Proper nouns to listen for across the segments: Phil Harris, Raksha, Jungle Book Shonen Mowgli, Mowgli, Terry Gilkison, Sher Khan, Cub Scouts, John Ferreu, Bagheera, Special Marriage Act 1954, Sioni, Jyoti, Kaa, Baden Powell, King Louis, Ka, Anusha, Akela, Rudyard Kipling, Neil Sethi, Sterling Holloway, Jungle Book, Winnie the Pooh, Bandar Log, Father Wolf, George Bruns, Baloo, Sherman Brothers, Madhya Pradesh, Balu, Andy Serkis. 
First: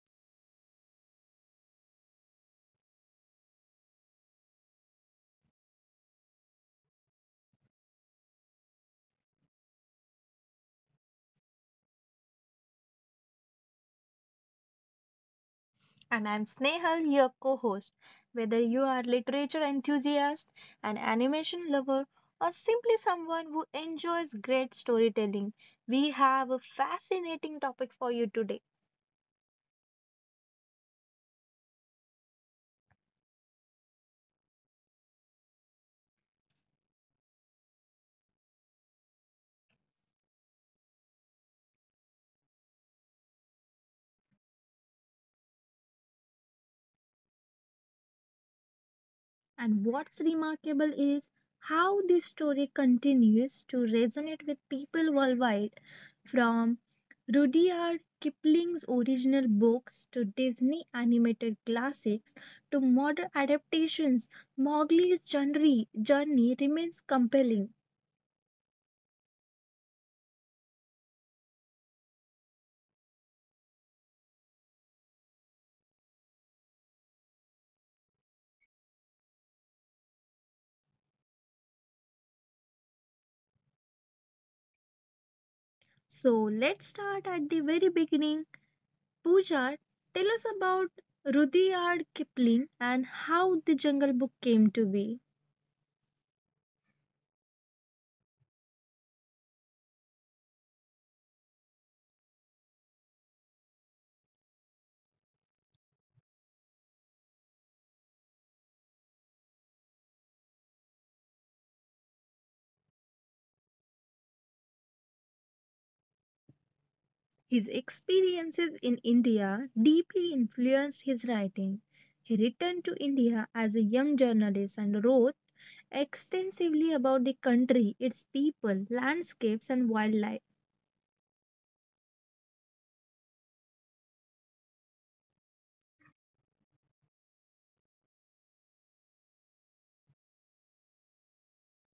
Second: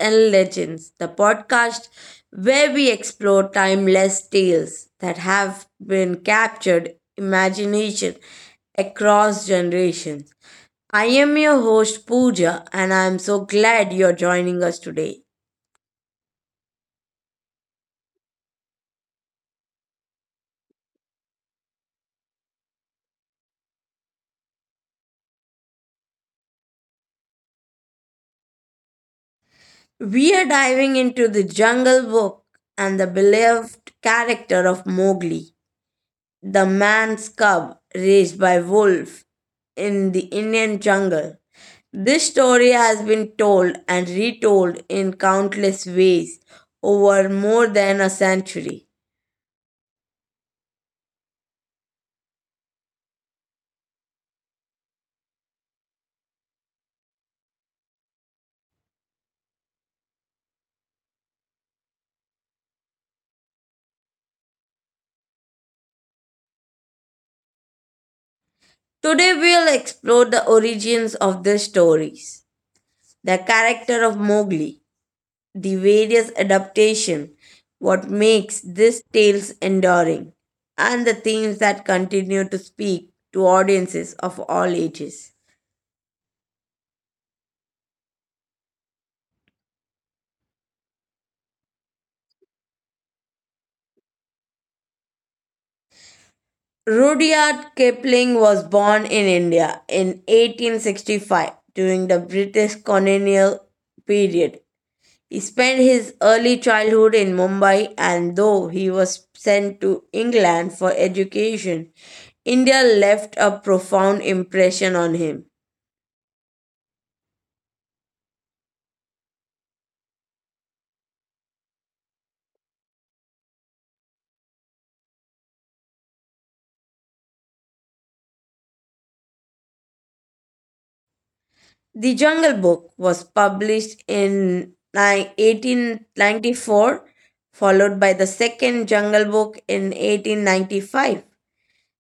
and Legends, the podcast where we explore timeless tales that have been captured imagination across generations. I am your host, Pooja, and I am so glad you're joining us today. And I'm Snehal, your co host. Whether you are literature enthusiast, an animation lover, or simply someone who enjoys great storytelling, we have a fascinating topic for you today. We are diving into the Jungle Book and the beloved character of Mowgli. The man's cub raised by wolf in the Indian jungle. This story has been told and retold in countless ways over more than a century. And what's remarkable is how this story continues to resonate with people worldwide, from Rudyard Kipling's original books to Disney animated classics to modern adaptations. Mowgli's journey remains compelling. Today we'll explore the origins of these stories, the character of Mowgli, the various adaptations, what makes these tales enduring, and the themes that continue to speak to audiences of all ages. So let's start at the very beginning. Pooja, tell us about Rudyard Kipling and how the Jungle Book came to be. Rudyard Kipling was born in India in 1865 during the British colonial period. He spent his early childhood in Mumbai and though he was sent to England for education, India left a profound impression on him. His experiences in India deeply influenced his writing. He returned to India as a young journalist and wrote extensively about the country, its people, landscapes, and wildlife. The Jungle Book was published in 1894, followed by the second Jungle Book in 1895.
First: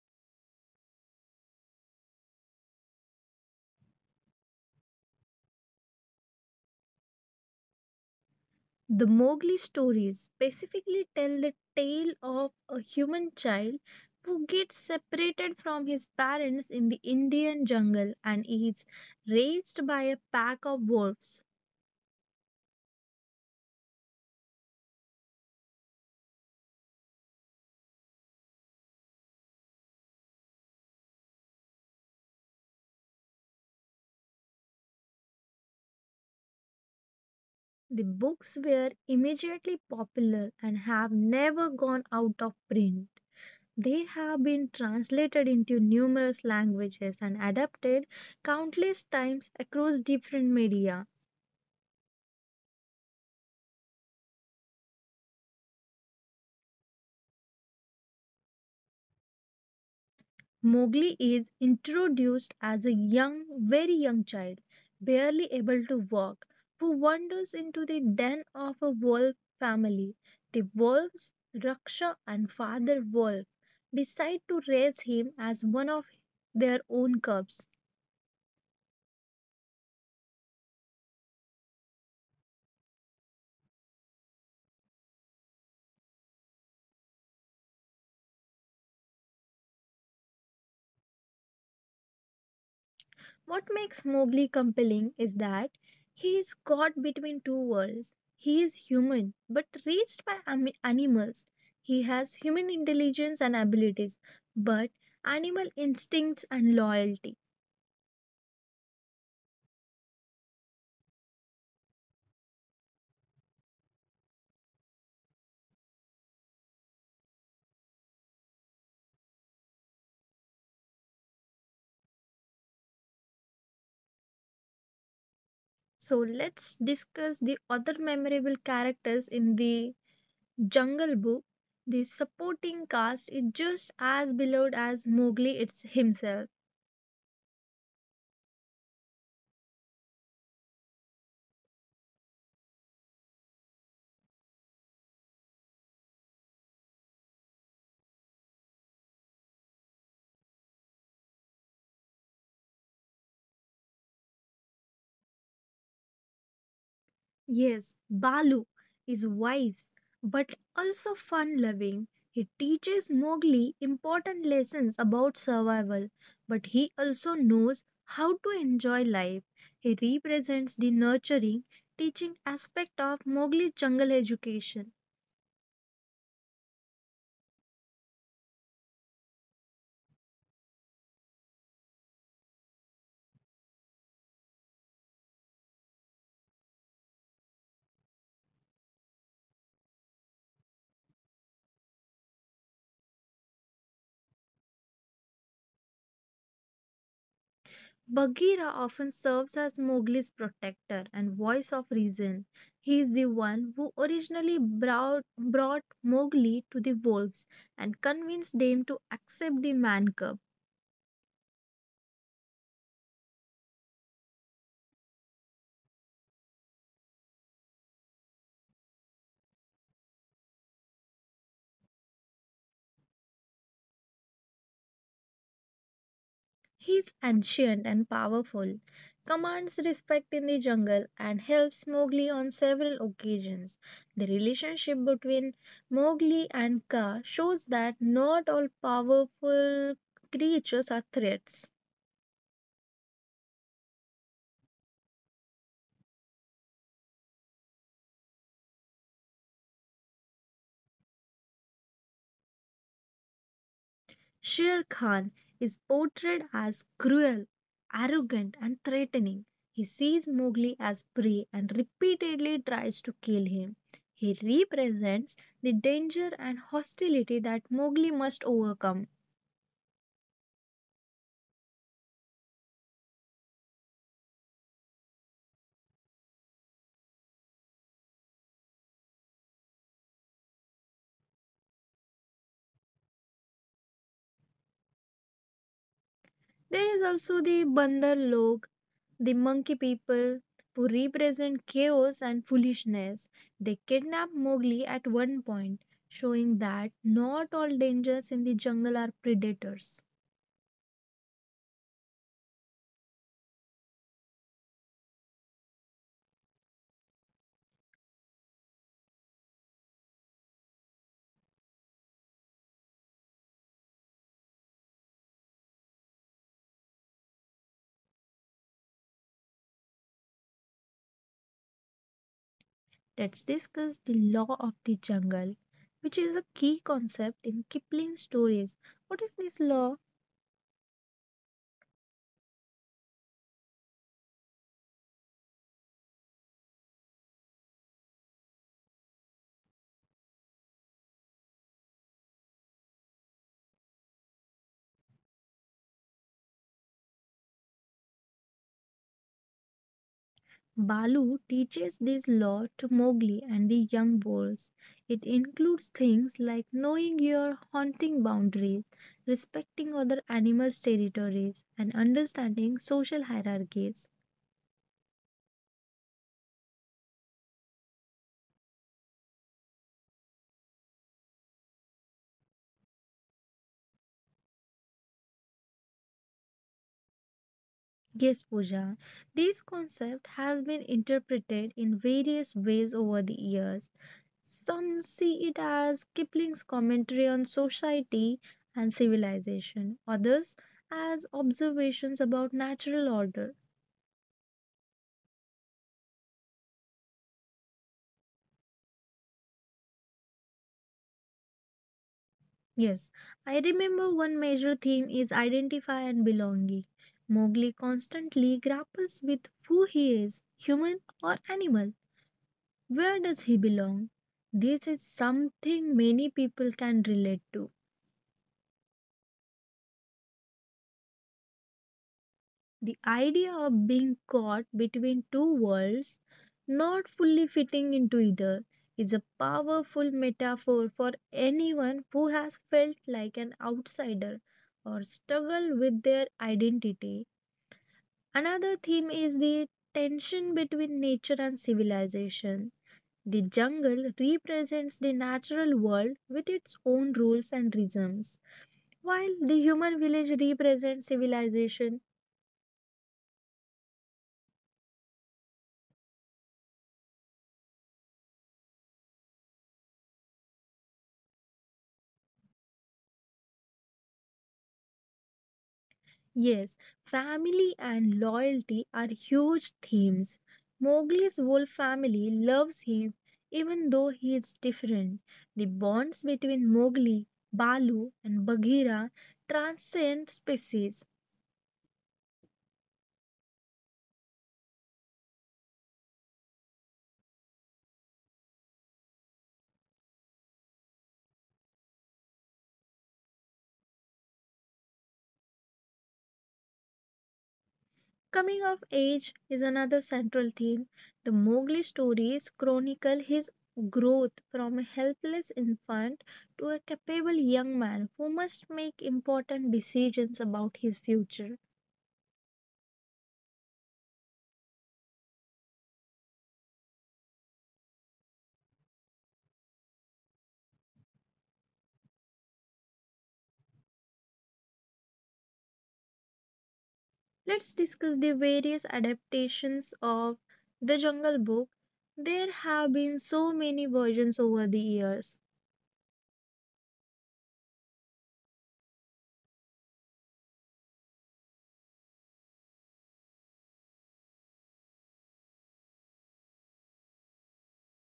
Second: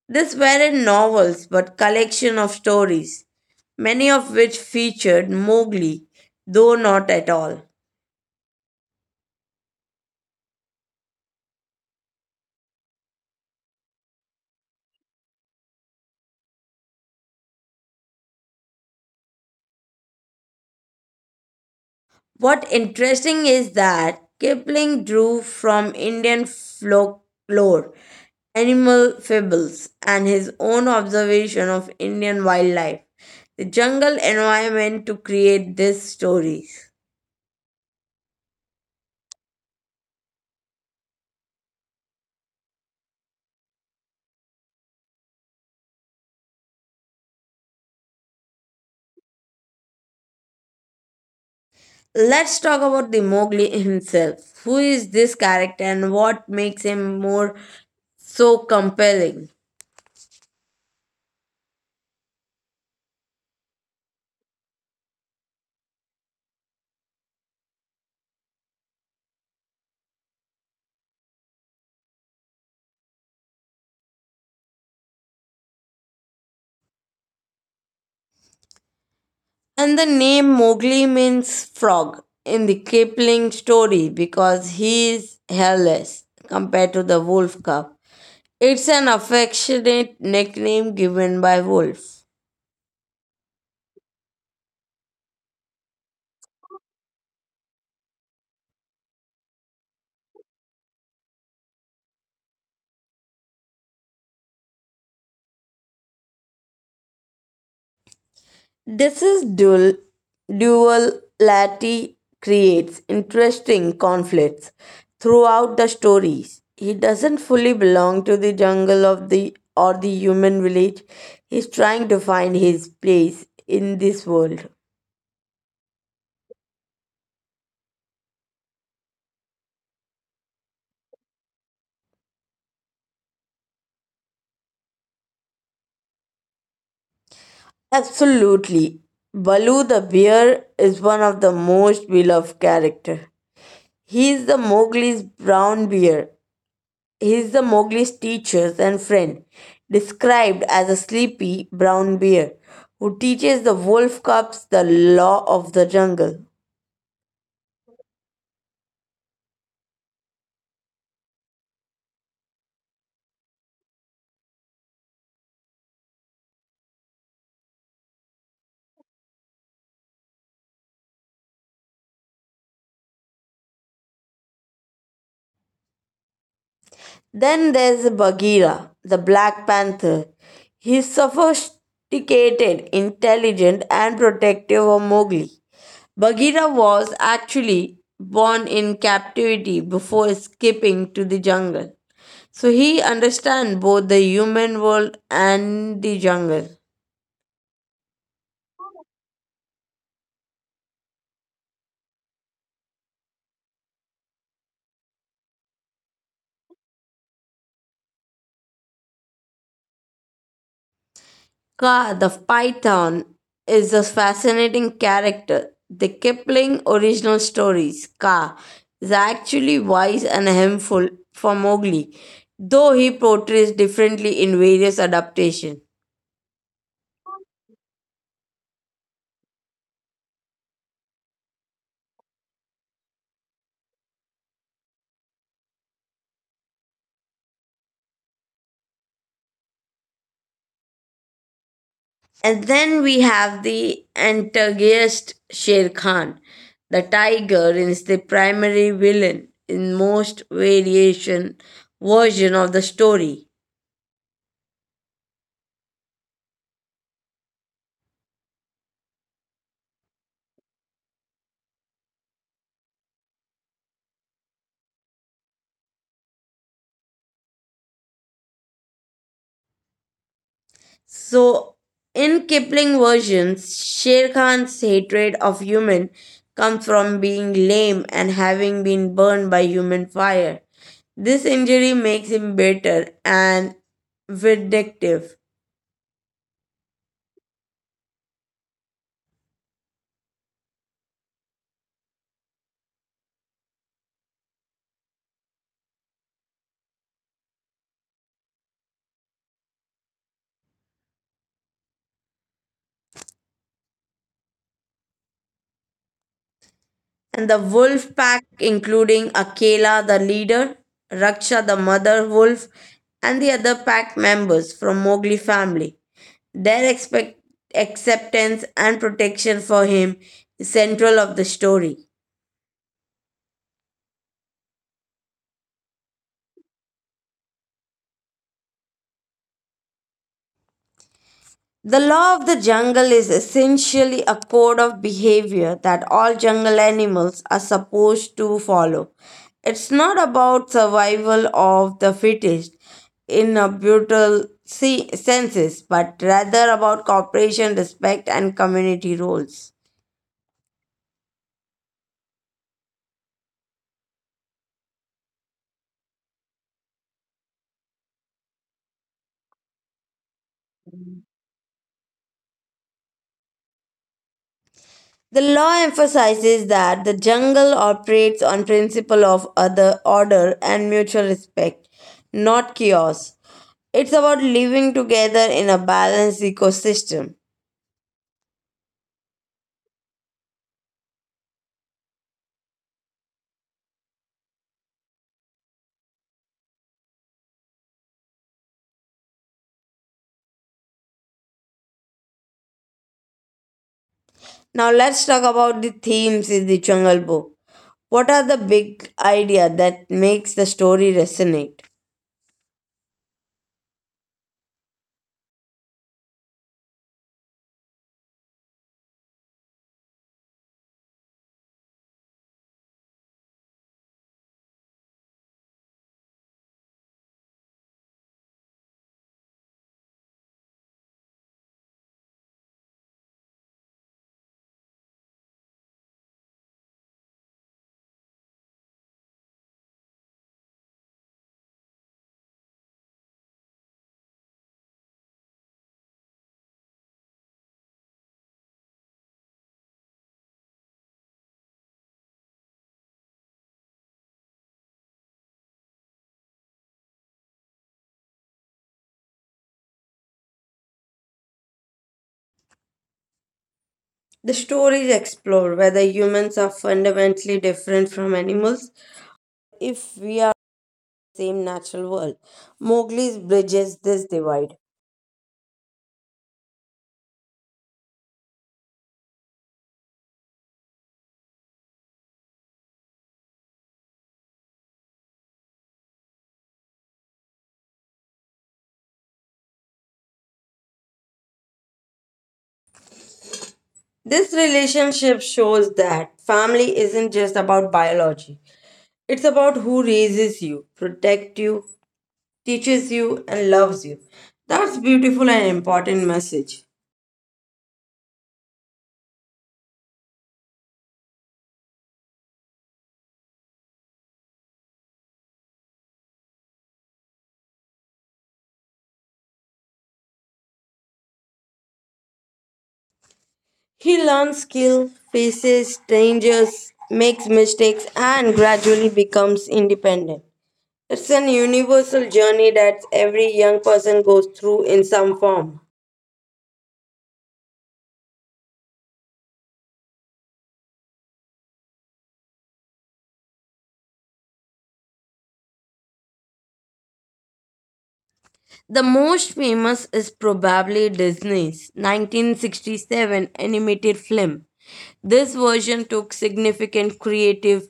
These weren't novels but collection of stories, many of which featured Mowgli, though not at all. The Mowgli stories specifically tell the tale of a human child who gets separated from his parents in the Indian jungle and is raised by a pack of wolves. What interesting is that Kipling drew from Indian folklore, animal fables, and his own observation of Indian wildlife, the jungle environment to create these stories. The books were immediately popular and have never gone out of print. They have been translated into numerous languages and adapted countless times across different media. Let's talk about the Mowgli himself. Who is this character and what makes him more so compelling? Mowgli is introduced as a young, very young child, barely able to walk, who wanders into the den of a wolf family. The wolves, Raksha and Father Wolf, decide to raise him as one of their own cubs. And the name Mowgli means frog in the Kipling story because he is hairless compared to the wolf cub. It's an affectionate nickname given by Wolf. What makes Mowgli compelling is that he is caught between two worlds. He is human, but raised by animals. He has human intelligence and abilities, but animal instincts and loyalty. This is dual duality creates interesting conflicts throughout the stories. He doesn't fully belong to the jungle of the or the human village. He's trying to find his place in this world. So let's discuss the other memorable characters in the Jungle Book. The supporting cast is just as beloved as Mowgli it's himself. Absolutely. Baloo the bear is one of the most beloved character. He is the Mowgli's brown bear. He is the Mowgli's teacher and friend, described as a sleepy brown bear who teaches the wolf cubs the law of the jungle. Yes, Balu is wise but also fun loving. He teaches Mowgli important lessons about survival, but he also knows how to enjoy life. He represents the nurturing, teaching aspect of Mowgli's jungle education. Then there's Bagheera, the Black Panther. He's sophisticated, intelligent, and protective of Mowgli. Bagheera was actually born in captivity before escaping to the jungle. So he understands both the human world and the jungle. Bagheera often serves as Mowgli's protector and voice of reason. He is the one who originally brought Mowgli to the wolves and convinced them to accept the man cub. Ka the Python is a fascinating character. The Kipling original stories, Ka, is actually wise and helpful for Mowgli, though he portrays differently in various adaptations. He is ancient and powerful, commands respect in the jungle, and helps Mowgli on several occasions. The relationship between Mowgli and Kaa shows that not all powerful creatures are threats. And then we have the antagonist Sher Khan. The tiger is the primary villain in most variation version of the story. Sher Khan is portrayed as cruel, arrogant, and threatening. He sees Mowgli as prey and repeatedly tries to kill him. He represents the danger and hostility that Mowgli must overcome. So in Kipling versions, Sher Khan's hatred of human comes from being lame and having been burned by human fire. This injury makes him bitter and vindictive. There is also the Bandar Log, the monkey people, who represent chaos and foolishness. They kidnap Mowgli at one point, showing that not all dangers in the jungle are predators. And the wolf pack, including Akela, the leader, Raksha, the mother wolf, and the other pack members from Mowgli family. Their acceptance and protection for him is central of the story. Let's discuss the law of the jungle, which is a key concept in Kipling's stories. What is this law? The law of the jungle is essentially a code of behavior that all jungle animals are supposed to follow. It's not about survival of the fittest in a brutal senses, but rather about cooperation, respect, and community roles. Balu teaches this law to Mowgli and the young boys. It includes things like knowing your haunting boundaries, respecting other animals' territories, and understanding social hierarchies. The law emphasizes that the jungle operates on principle of other order and mutual respect, not chaos. It's about living together in a balanced ecosystem. Yes, Pooja, this concept has been interpreted in various ways over the years. Some see it as Kipling's commentary on society and civilization, others as observations about natural order. Now let's talk about the themes in the Jungle Book. What are the big idea that makes the story resonate? Yes, I remember one major theme is identify and belonging. Mowgli constantly grapples with who he is, human or animal. Where does he belong? This is something many people can relate to. The idea of being caught between two worlds, not fully fitting into either, is a powerful metaphor for anyone who has felt like an outsider or struggled with their identity. Another theme is the tension between nature and civilization. The jungle represents the natural world with its own rules and rhythms, while the human village represents civilization. The stories explore whether humans are fundamentally different from animals if we are the same natural world. Mowgli bridges this divide. Yes, family and loyalty are huge themes. Mowgli's whole family loves him even though he is different. The bonds between Mowgli, Balu, and Bagheera transcend species. This relationship shows that family isn't just about biology. It's about who raises you, protect you, teaches you and loves you. That's beautiful and important message. Coming of age is another central theme. The Mowgli stories chronicle his growth from a helpless infant to a capable young man who must make important decisions about his future. He learns skill, faces strangers, makes mistakes and gradually becomes independent. It's an universal journey that every young person goes through in some form. Let's discuss the various adaptations of The Jungle Book. There have been so many versions over the years. The most famous is probably Disney's 1967 animated film. This version took significant creative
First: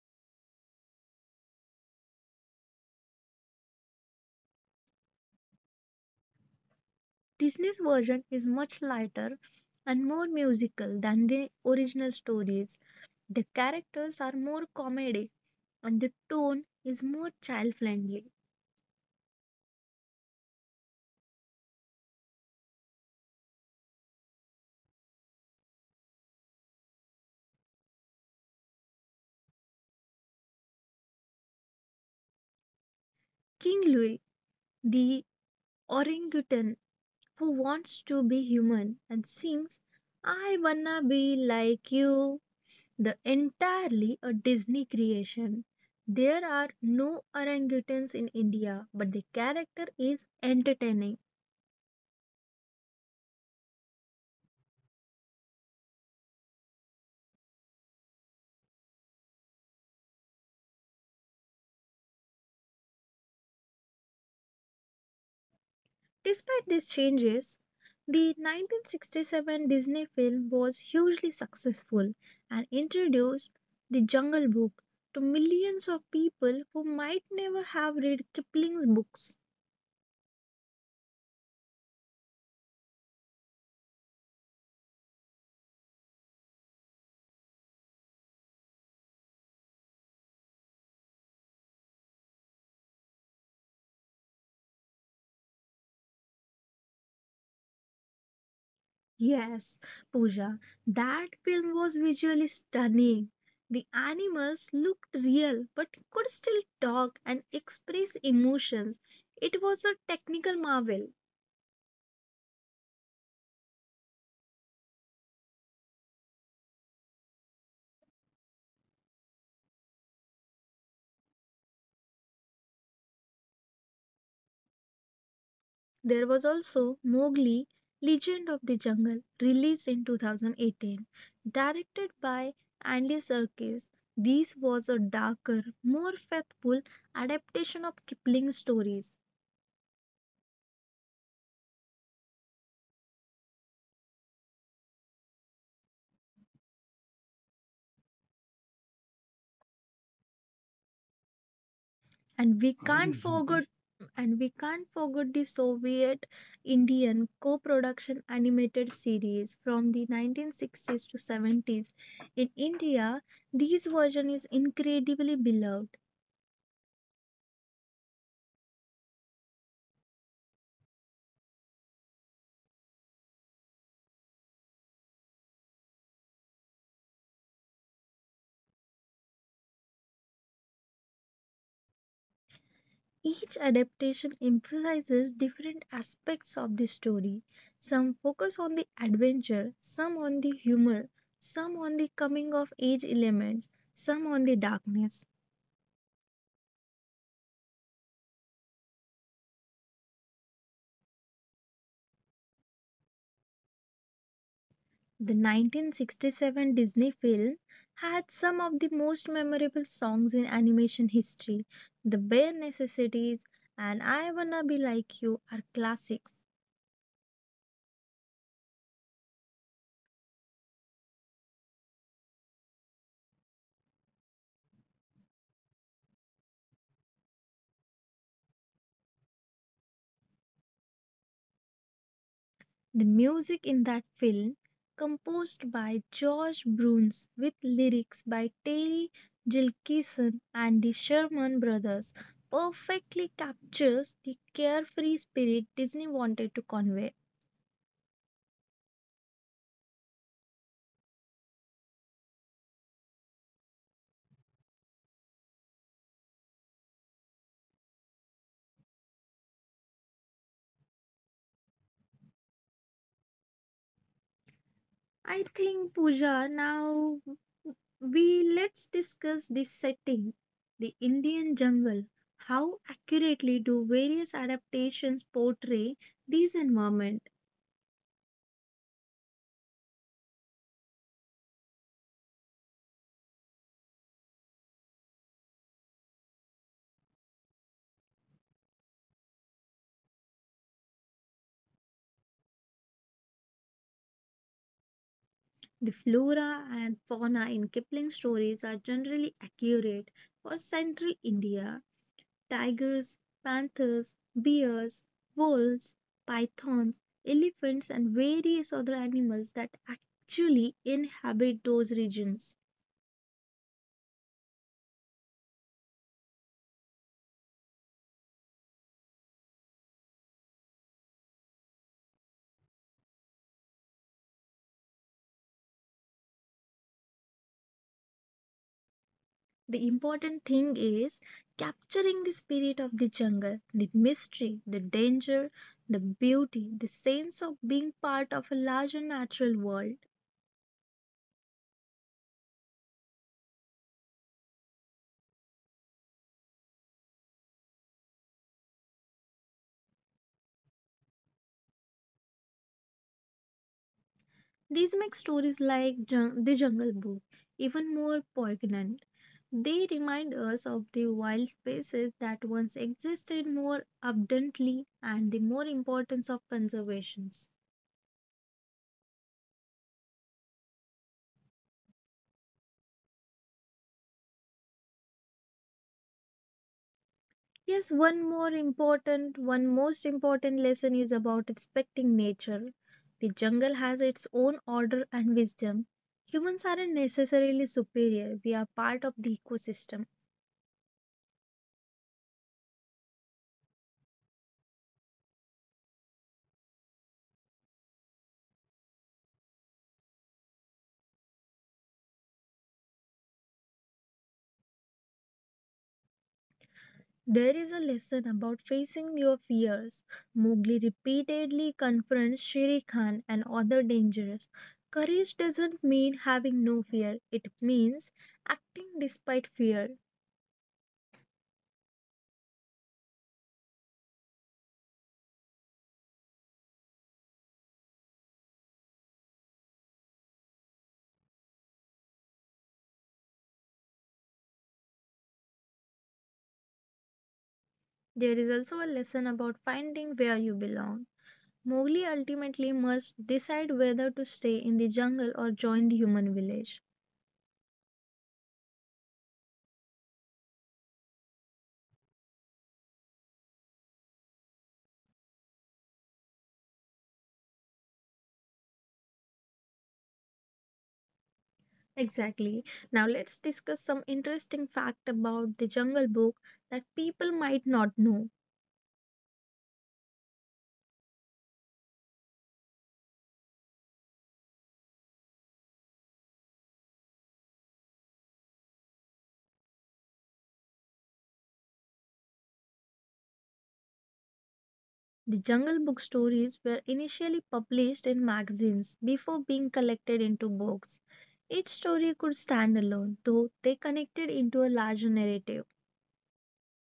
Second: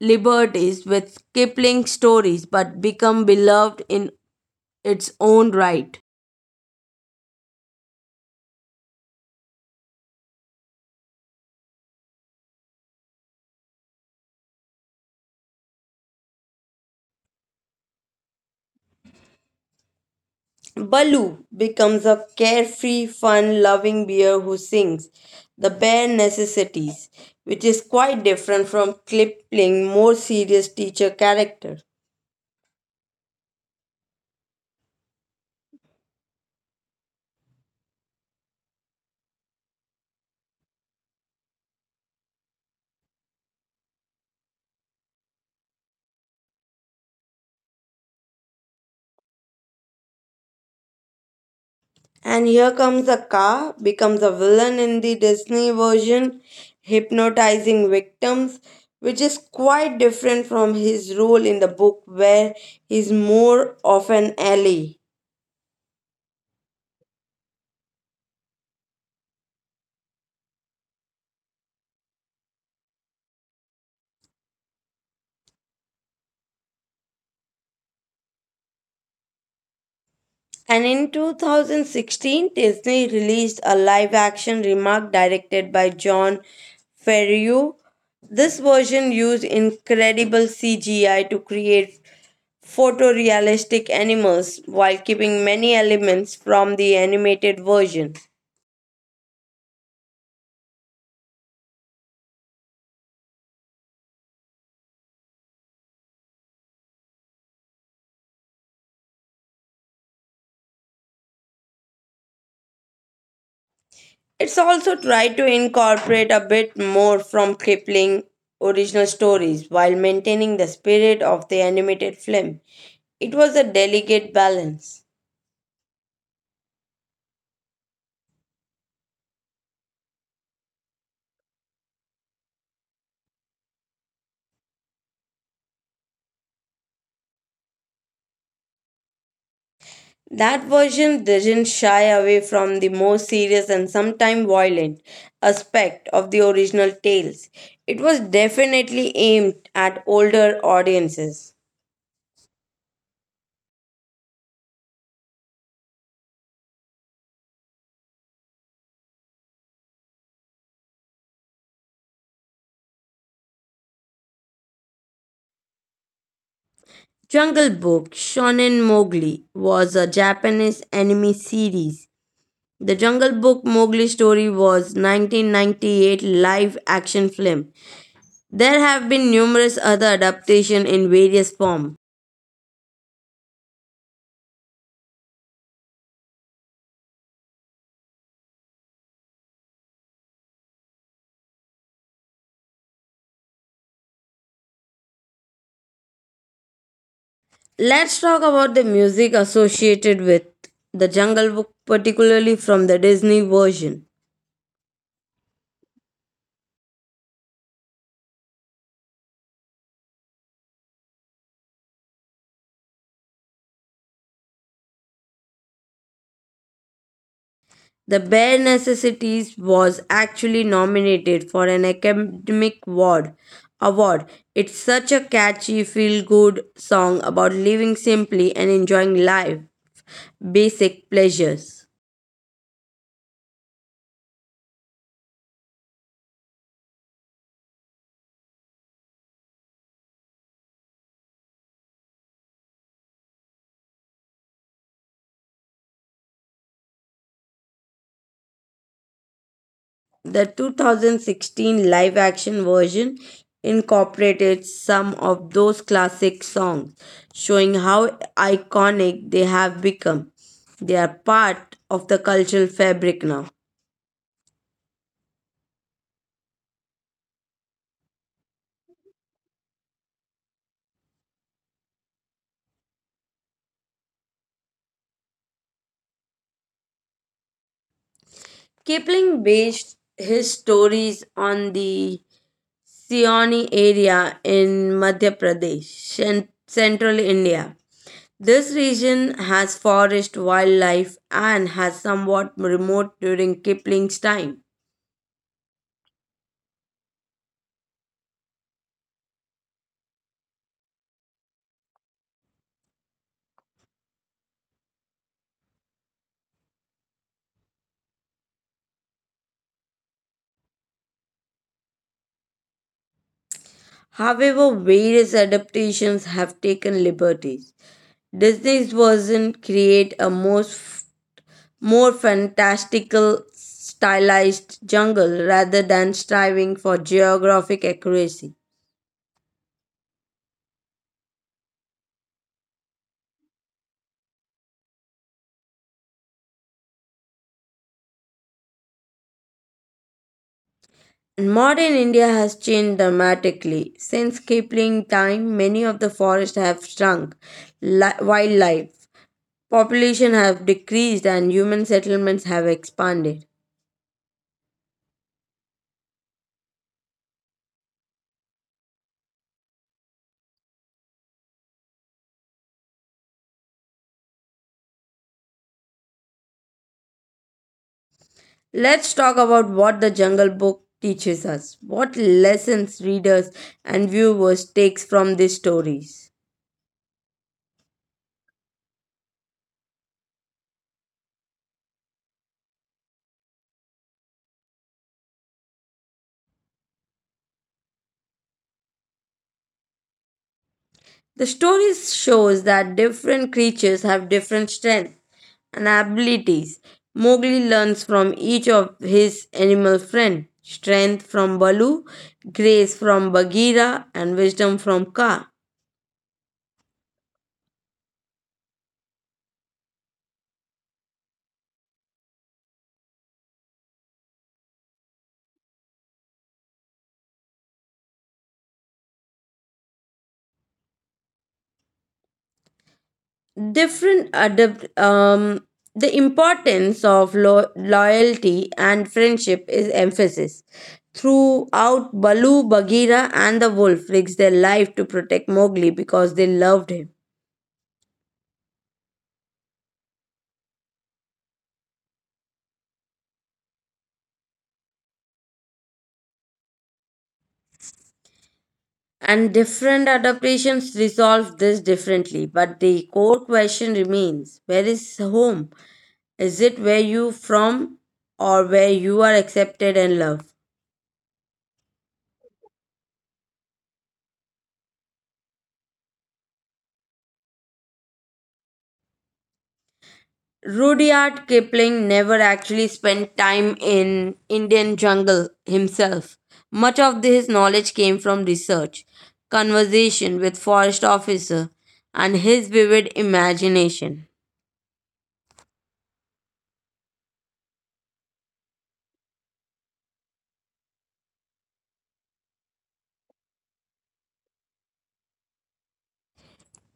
liberties with Kipling's stories but became beloved in its own right. Disney's version is much lighter and more musical than the original stories. The characters are more comedic and the tone is more child friendly. Baloo becomes a carefree, fun loving bear who sings the bare necessities, which is quite different from Kipling's more serious teacher character. King Louis, the orangutan who wants to be human and sings, I wanna be like you the entirely a Disney creation. There are no orangutans in India, but the character is entertaining. And here comes a car, becomes a villain in the Disney version, hypnotizing victims, which is quite different from his role in the book, where he's more of an ally. Despite these changes, the 1967 Disney film was hugely successful and introduced The Jungle Book to millions of people who might never have read Kipling's books. And in 2016, Disney released a live action remark directed by John Ferreu. This version used incredible CGI to create photorealistic animals while keeping many elements from the animated version. Yes, Pooja, that film was visually stunning. The animals looked real but could still talk and express emotions. It was a technical marvel. It's also tried to incorporate a bit more from Kipling original stories while maintaining the spirit of the animated film. It was a delicate balance. There was also Mowgli, Legend of the Jungle, released in 2018, directed by Andy Serkis. This was a darker, more faithful adaptation of Kipling's stories. That version didn't shy away from the more serious and sometimes violent aspect of the original tales. It was definitely aimed at older audiences. And we Oh can't forget and we can't forget the soviet indian co-production animated series from the 1960s to 70s in india these version is incredibly beloved. Jungle Book Shonen Mowgli was a Japanese anime series. The Jungle Book Mowgli story was 1998 live action film. There have been numerous other adaptations in various forms. Each adaptation emphasizes different aspects of the story, some focus on the adventure, some on the humor, some on the coming of age elements, some on the darkness. Let's talk about the music associated with The Jungle Book particularly from the Disney version. The 1967 Disney film had some of the most memorable songs in animation history. The Bare Necessities and I Wanna Be Like You are classics. The Bare Necessities was actually nominated for an Academic Award. It's such a catchy, feel-good song about living simply and enjoying life, basic pleasures. The music in that film, composed by George Bruns with lyrics by Terry Gilkison and the Sherman Brothers, perfectly captures the carefree spirit Disney wanted to convey. The 2016 live-action version incorporated some of those classic songs, showing how iconic they have become. They are part of the cultural fabric now. I think, Pooja, now we let's discuss the setting, the Indian jungle. How accurately do various adaptations portray these environment? Kipling based his stories on the Sioni area in Madhya Pradesh and central India. This region has forest wildlife and has somewhat remote during Kipling's time. The flora and fauna in Kipling stories are generally accurate for central India. Tigers, panthers, bears, wolves, pythons, elephants, and various other animals that actually inhabit those regions. However, various adaptations have taken liberties. Disney's version create a most more fantastical stylized jungle rather than striving for geographic accuracy. The important thing is capturing the spirit of the jungle, the mystery, the danger, the beauty, the sense of being part of a larger natural world. Modern India has changed dramatically. Since Kipling time, many of the forests have shrunk. Wildlife population have decreased and human settlements have expanded. These make stories like The Jungle Book even more poignant. They remind us of the wild spaces that once existed more abundantly and the more importance of conservation. Let's talk about what the Jungle Book teaches us. What lessons readers and viewers takes from these stories? Yes, one most important lesson is about respecting nature. The jungle has its own order and wisdom. Humans aren't necessarily superior, we are part of the ecosystem. The story shows that different creatures have different strengths and abilities. Mowgli learns from each of his animal friends strength from Balu, grace from Bagheera, and wisdom from Ka. There is a lesson about facing your fears. Mowgli repeatedly confronts Shere Khan and other dangers. Courage doesn't mean having no fear, it means acting despite fear. Different the importance of loyalty and friendship is emphasis throughout, Balu, Bagheera, and the wolf risked their life to protect Mowgli because they loved him. There is also a lesson about finding where you belong. Mowgli ultimately must decide whether to stay in the jungle or join the human village. And different adaptations resolve this differently, but the core question remains where is home? Is it where you from or where you are accepted and loved? Exactly. Now let's discuss some interesting fact about the Jungle Book that people might not know. Rudyard Kipling never actually spent time in Indian jungle himself. Much of his knowledge came from research, conversation with forest officer, and his vivid imagination. The Jungle Book stories were initially published in magazines before being collected into books. Each story could stand alone, though they connected into a larger narrative.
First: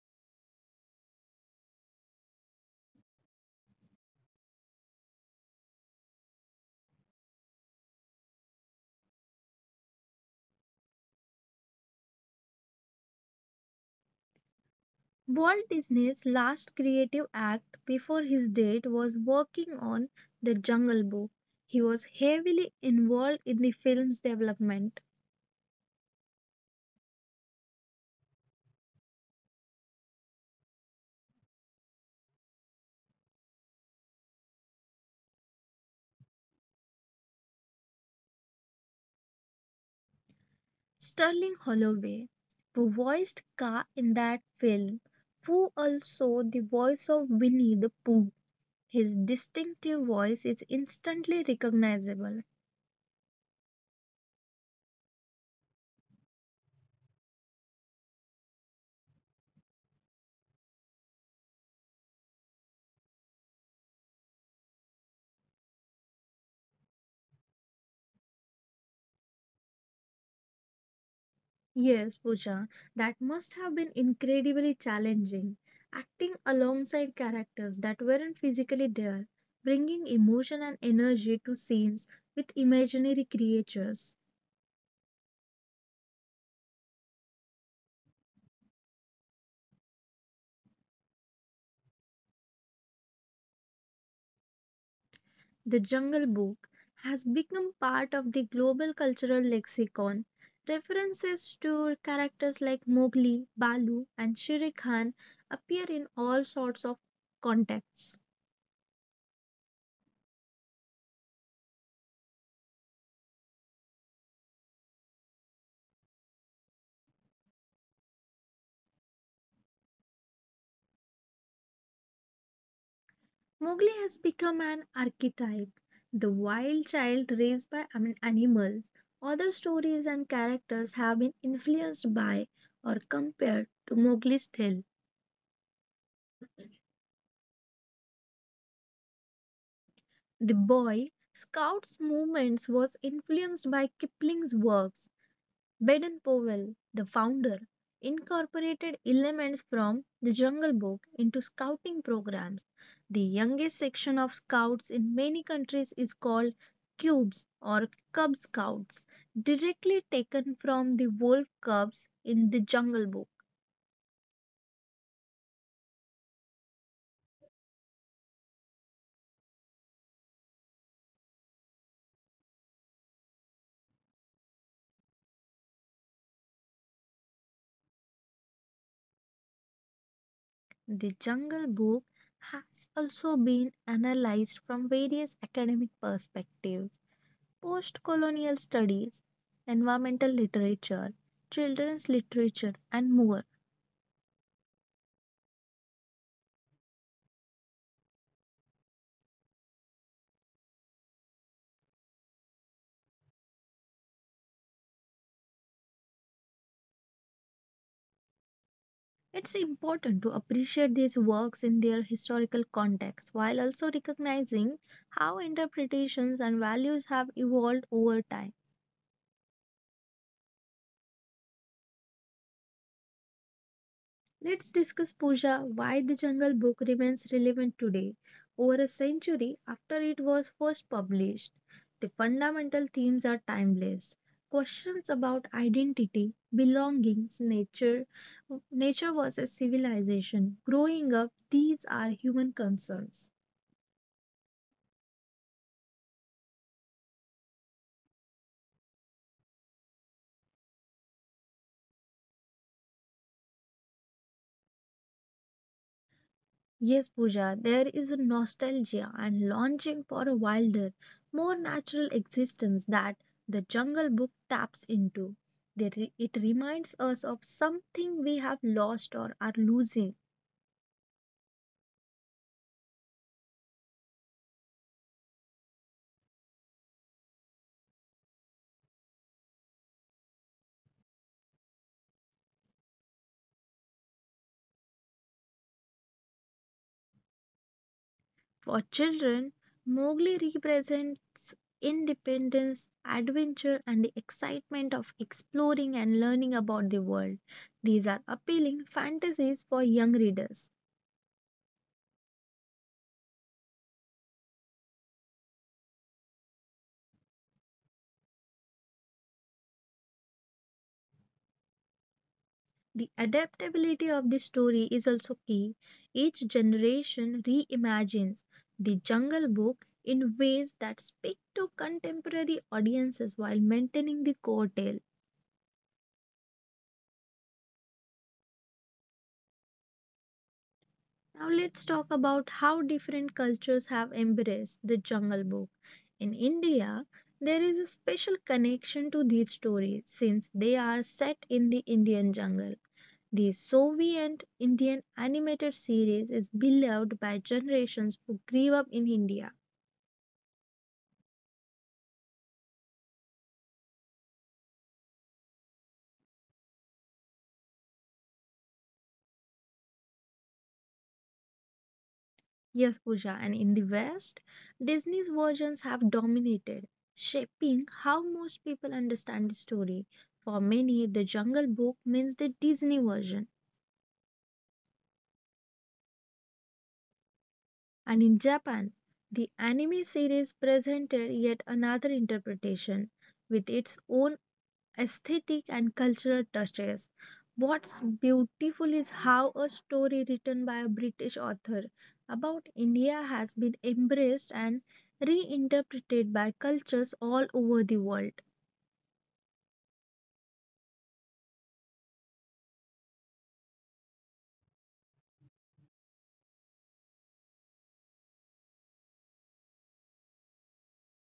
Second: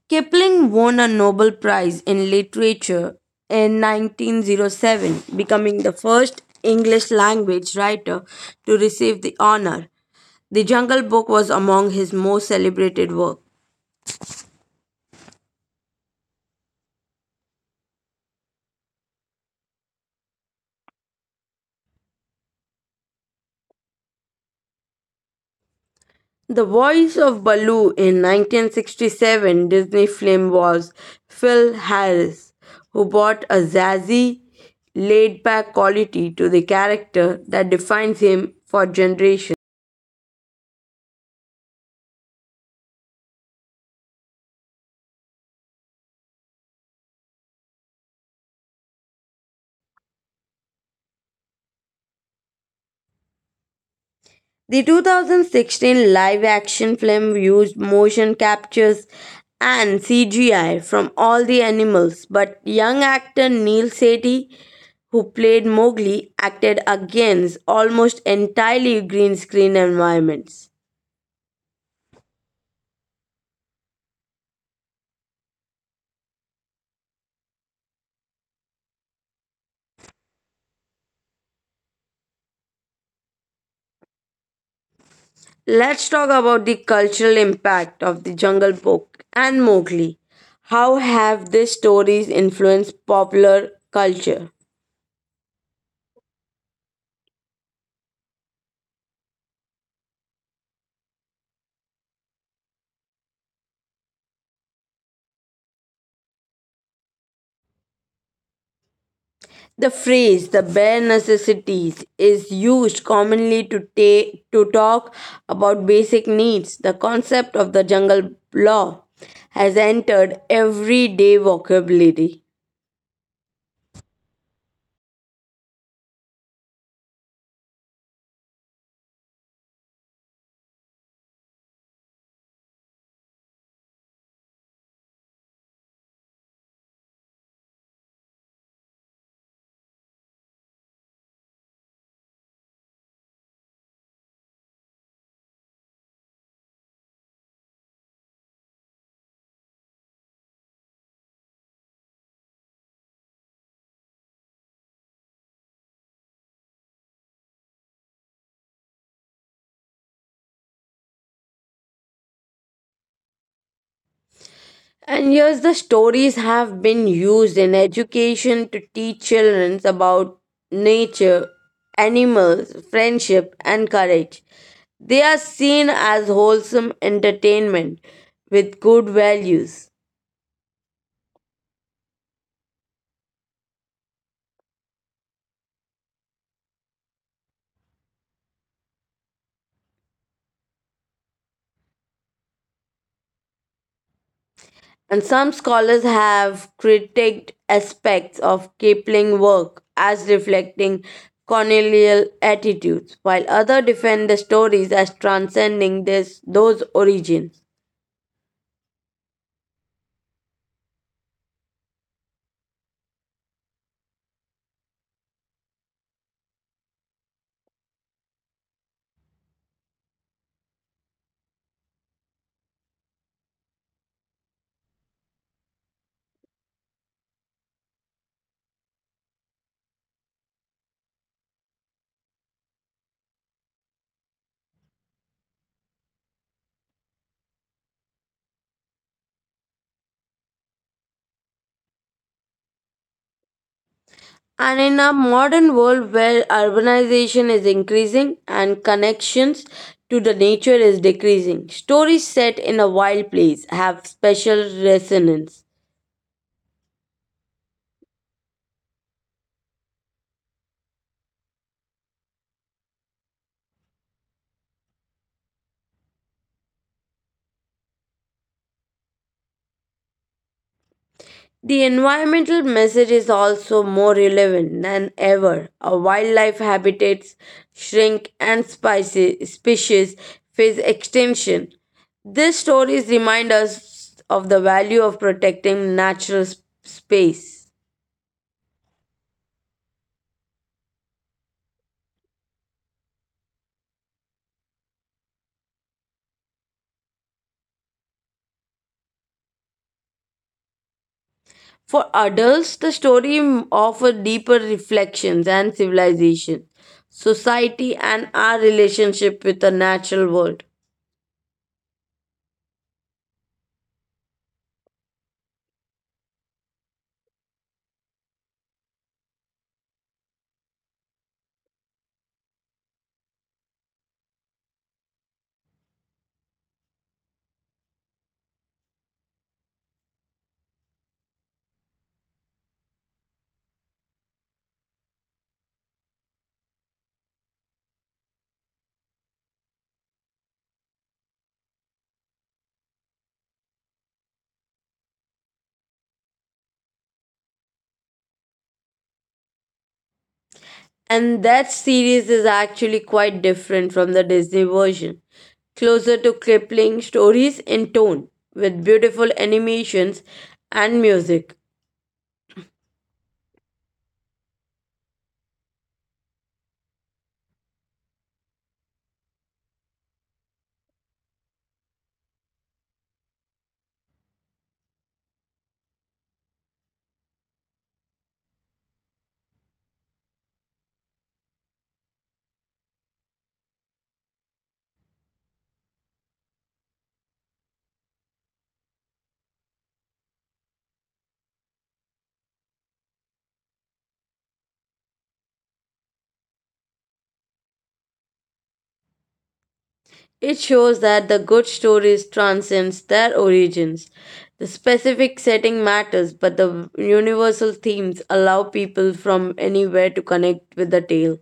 Kipling won a Nobel Prize in Literature in 1907, becoming the first English language writer to receive the honor. The Jungle Book was among his most celebrated works. Walt Disney's last creative act before his death was working on The Jungle Book. He was heavily involved in the film's development. The voice of Baloo in 1967 Disney film was Phil Harris, who brought a zazzy, laid back quality to the character that defines him for generations. Sterling Holloway, who voiced Ka in that film, who also the voice of Winnie the Pooh. His distinctive voice is instantly recognizable. The 2016 live action film used motion captures and CGI from all the animals, but young actor Neil Sethi, who played Mowgli, acted against almost entirely green screen environments. Yes, Pooja, that must have been incredibly challenging. Acting alongside characters that weren't physically there, bringing emotion and energy to scenes with imaginary creatures. Let's talk about the cultural impact of the Jungle Book and Mowgli. How have these stories influenced popular culture? The Jungle Book has become part of the global cultural lexicon. References to characters like Mowgli, Balu, and Shere Khan appear in all sorts of contexts. The phrase "the bare necessities" is used commonly to, to talk about basic needs. The concept of the jungle law has entered everyday vocabulary. Mowgli has become an archetype, the wild child raised by I animals. Other stories and characters have been influenced by or compared to Mowgli's tale. The boy scout's movements was influenced by Kipling's works. Baden Powell, the founder, incorporated elements from the Jungle Book into scouting programs. The youngest section of scouts in many countries is called Cubes or Cub Scouts, directly taken from the wolf cubs in the Jungle Book. And here's the stories have been used in education to teach children about nature, animals, friendship, and courage. They are seen as wholesome entertainment with good values. The Jungle Book has also been analyzed from various academic perspectives: post colonial studies, environmental literature, children's literature, and more. And some scholars have critiqued aspects of Kipling's work as reflecting colonial attitudes, while others defend the stories as transcending this, those origins. It's important to appreciate these works in their historical context while also recognizing how interpretations and values have evolved over time. Let's discuss Puja, why the Jungle Book remains relevant today, over a century after it was first published. The fundamental themes are timeless. Questions about identity, belongings, nature, nature versus civilization, growing up, these are human concerns. And in a modern world where urbanization is increasing and connections to the nature is decreasing, stories set in a wild place have special resonance. Yes, Pooja, there is a nostalgia and longing for a wilder, more natural existence that the Jungle Book taps into. It reminds us of something we have lost or are losing. The environmental message is also more relevant than ever. Our wildlife habitats shrink and species face extinction. These stories remind us of the value of protecting natural space. For children, Mowgli represents independence, adventure, and the excitement of exploring and learning about the world. These are appealing fantasies for young readers. For adults, the story offers deeper reflections and civilization, society, and our relationship with the natural world. The adaptability of the story is also key. Each generation reimagines the Jungle Book in ways that speak to contemporary audiences while maintaining the core tale. Now let's talk about how different cultures have embraced the Jungle Book. In India, there is a special connection to these stories since they are set in the Indian jungle. The Soviet Indian animated series is beloved by generations who grew up in India. And that series is actually quite different from the Disney version, closer to crippling stories in tone, with beautiful animations and music. Yes, Pooja, and in the West, Disney's versions have dominated, shaping how most people understand the story. For many, the Jungle Book means the Disney version. And in Japan, the anime series presented yet another interpretation with its own aesthetic and cultural touches. What's beautiful is how a story written by a British author about India has been embraced and reinterpreted by cultures all over the world. It shows that the good stories transcends their origins. The specific setting matters, but the universal themes allow people from anywhere to connect with the tale.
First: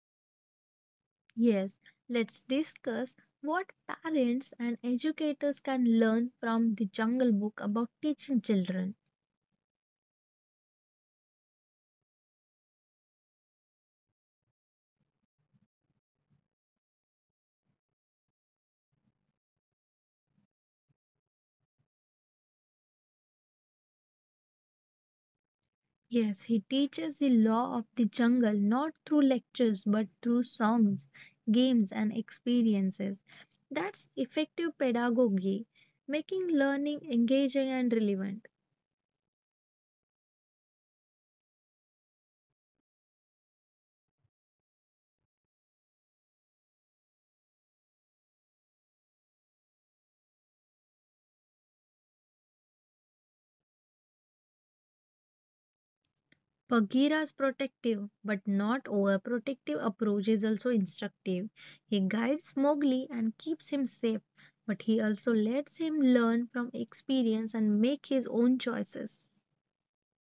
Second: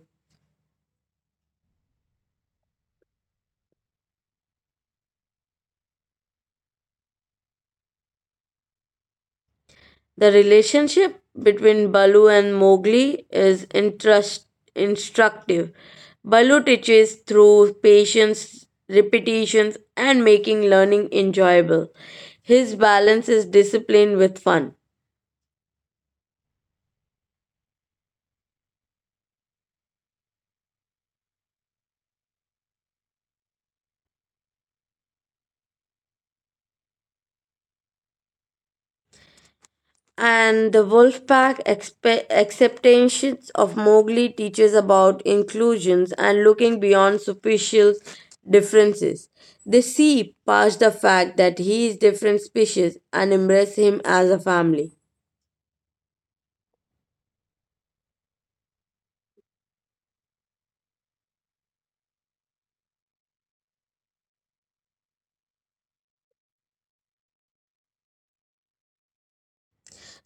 Yes, let's discuss what parents and educators can learn from the Jungle Book about teaching children. The relationship between Balu and Mowgli is instructive. Balu teaches through patience, repetitions, and making learning enjoyable. His balance is discipline with fun. Yes, he teaches the law of the jungle not through lectures but through songs, games, and experiences. That's effective pedagogy, making learning engaging and relevant. And the wolf pack acceptations of Mowgli teaches about inclusions and looking beyond superficial differences. They see past the fact that he is different species and embrace him as a family. Bagheera's protective but not overprotective approach is also instructive. He guides Mowgli and keeps him safe, but he also lets him learn from experience and make his own choices.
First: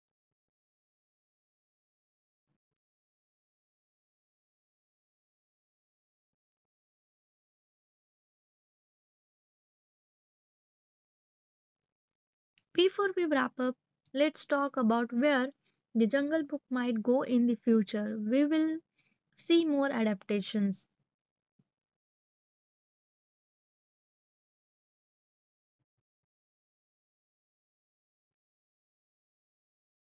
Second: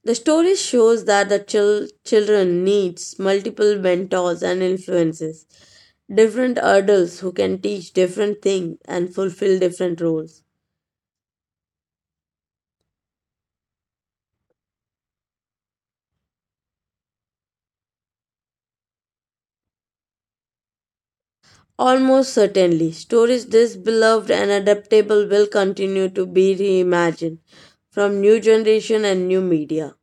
The story shows that the children needs multiple mentors and influences, different adults who can teach different things and fulfill different roles. Before we wrap up, let's talk about where the Jungle Book might go in the future. We will see more adaptations. Almost certainly, stories this beloved and adaptable will continue to be reimagined from new generation and new media.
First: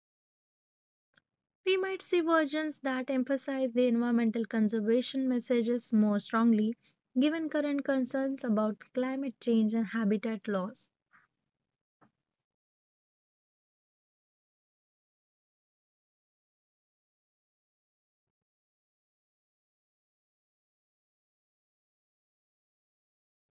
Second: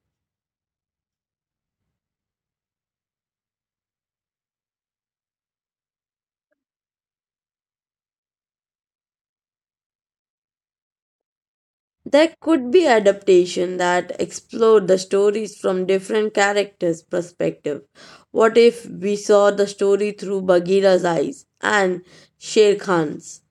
We might see versions that emphasize the environmental conservation messages more strongly, given current concerns about climate change and habitat loss. There could be adaptation that explored the stories from different characters' perspective. What if we saw the story through Bagheera's eyes and Sher Khan's?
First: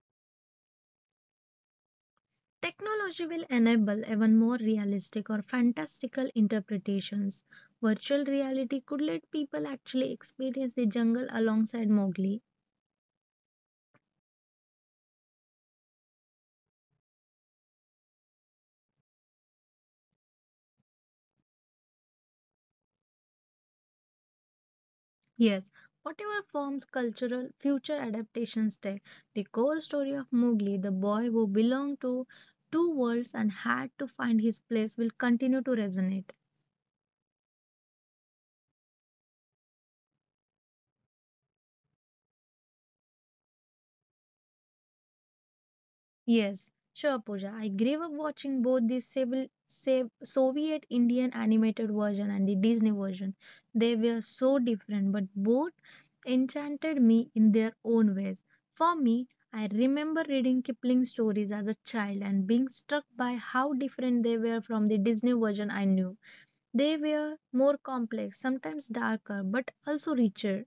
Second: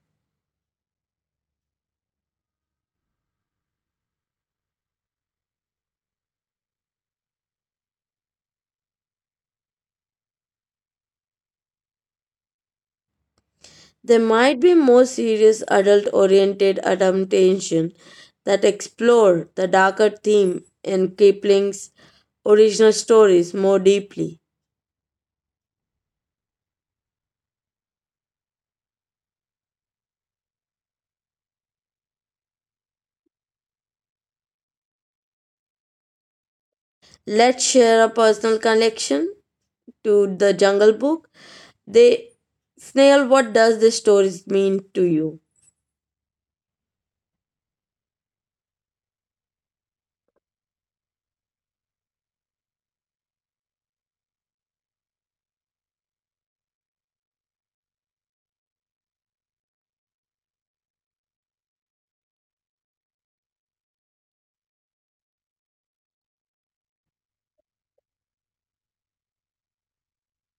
Technology will enable even more realistic or fantastical interpretations. Virtual reality could let people actually experience the jungle alongside Mowgli. There might be more serious adult-oriented adaptation that explore the darker theme in Kipling's original stories more deeply. Yes, whatever forms cultural future adaptations take, the core story of Mowgli, the boy who belonged to two worlds and had to find his place, will continue to resonate. Let's share a personal connection to the Jungle Book. They, Snail, what does this story mean to you? Yes, sure, Pooja. I grew up watching both the Soviet Indian animated version and the Disney version. They were so different, but both enchanted me in their own ways. For me, I remember reading Kipling's stories as a child and being struck by how different they were from the Disney version I knew. They were more complex, sometimes darker, but also richer.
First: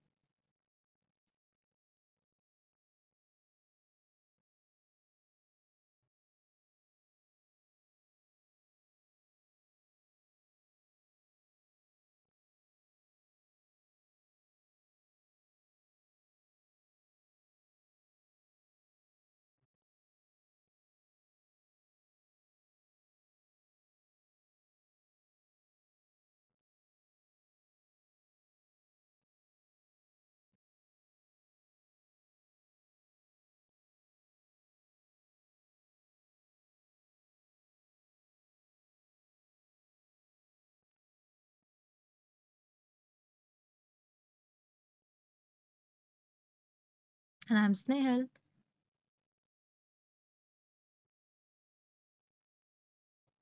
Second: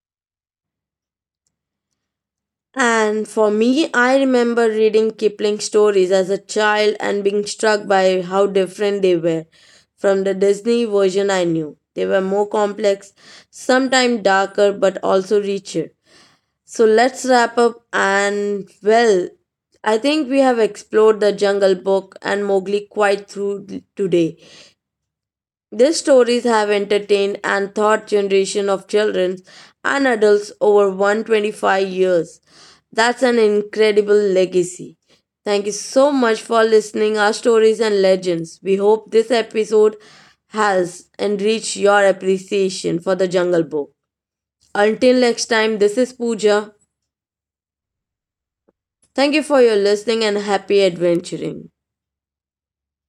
And for me, I remember reading Kipling stories as a child and being struck by how different they were from the Disney version I knew. They were more complex, sometimes darker, but also richer. So let's wrap up. And well, I think we have explored the Jungle Book and Mowgli quite through today. These stories have entertained and taught generation of children and adults over 125 years. That's an incredible legacy. Thank you so much for listening our stories and legends. We hope this episode has enriched your appreciation for the Jungle Book. Until next time, this is Pooja. And I'm Snehal. Thank you for your listening and happy adventuring.